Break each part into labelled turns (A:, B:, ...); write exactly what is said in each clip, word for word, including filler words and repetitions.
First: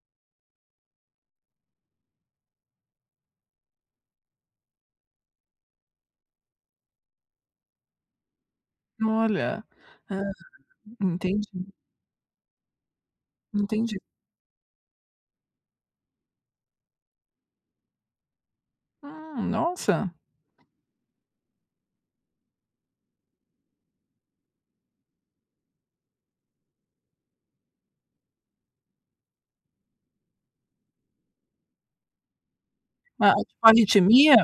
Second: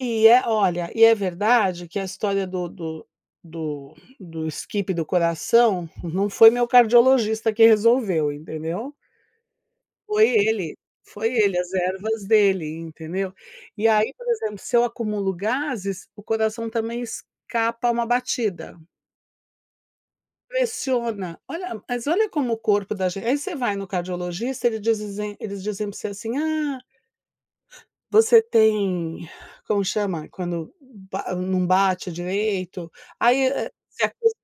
A: E é olha, e é verdade que a história do do do do skip do coração não foi o meu cardiologista que resolveu, entendeu.
B: Olha. Hã.
A: Foi ele, foi ele,
B: Entendi.
A: as ervas dele, entendeu. E
B: Entendi.
A: aí, por exemplo, se eu acumulo gases, o coração também escapa uma batida.
B: Ah, nossa.
A: Pressiona. Olha mas olha como o corpo da gente aí você vai no cardiologista, eles dizizem eles dizem pra você assim: "Ah, você tem", como chama? Quando ba não bate direito,
B: Ah, é
A: aí,
B: tipo
A: eh, você acos
B: arritmia?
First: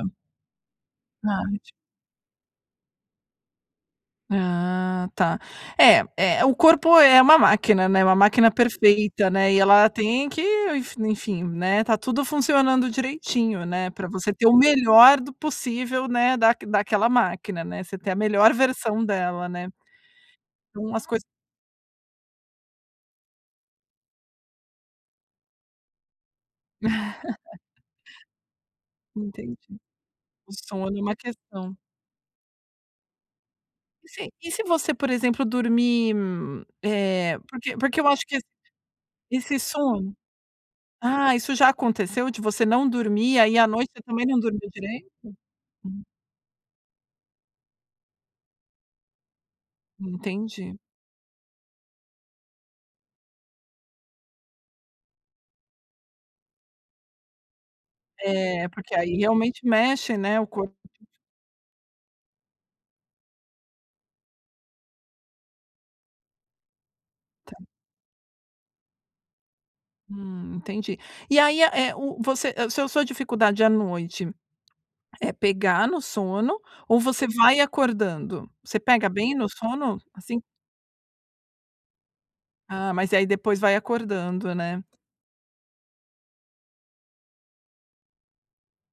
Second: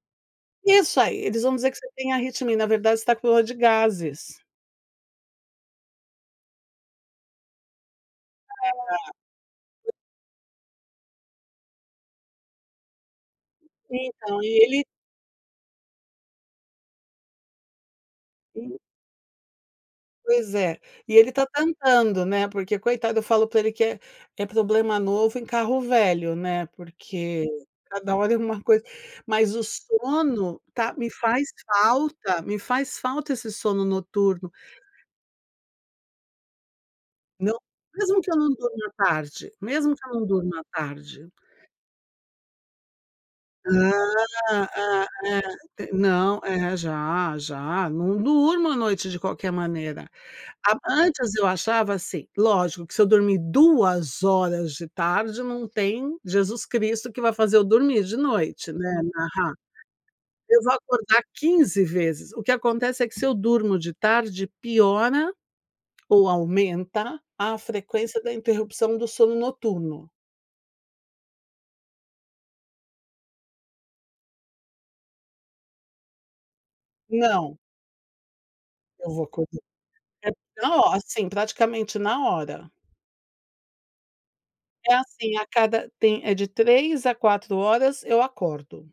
A: isso aí, eles vão
B: Arrit
A: dizer que você tem arritmia, e na verdade você está com dor de gases.
B: Ah tá. É é é, o corpo é uma máquina, né, uma máquina perfeita, né, e
A: É.
B: ela tem que, enf enfim, né, está tudo funcionando direitinho, né, pra você
A: Então,
B: ter
A: e
B: o
A: ele
B: melhor do possível, né, da daquela máquina, né. Você ter a melhor
A: E
B: versão dela, né.
A: Pois é.
B: Então as
A: E
B: coisas
A: ele está tentando, né, porque, coitado, eu falo pra ele que é é problema novo em carro velho, né, porque cada hora é uma coisa. Mas o
B: Entendi. O
A: sono tá
B: sono é
A: me
B: uma
A: faz
B: questão.
A: falta me faz falta esse sono
B: E se
A: noturno.
B: e se você, por exemplo, dormir, eh,
A: Não.
B: porque porque eu
A: Mesmo
B: acho
A: que
B: que
A: eu
B: esse
A: não durmo à tarde,
B: esse
A: mesmo que eu
B: sono
A: não durmo à tarde.
B: ah, isso já aconteceu, de você não dormir, aí à noite
A: Hã,
B: você também não
A: hã,
B: dormiu direito?
A: hã, é,
B: Hum.
A: não é, já, já, não durmo à noite de qualquer maneira.
B: Entendi.
A: Ap antes eu achava assim lógico que se eu dormir duas horas de tarde, não tem Jesus Cristo que vai fazer eu dormir de
B: É,
A: noite,
B: porque
A: né,
B: aí
A: narra.
B: realmente mexe, né. O
A: Eu vou
B: corpo
A: acordar quinze vezes. O que acontece é que se eu durmo de tarde, piora ou aumenta a
B: Tá.
A: frequência da interrupção do sono noturno.
B: Hum, entendi. E aí a é é o você, hã, sua sua dificuldade à noite é pegar no sono ou você
A: Não.
B: vai acordando? Você pega
A: Eu vou
B: bem no
A: acordar.
B: sono, assim?
A: Então ó, assim, praticamente na hora.
B: Ah, mas e aí depois vai acordando, né.
A: É assim, a cada tem é de três a quatro horas, eu acordo.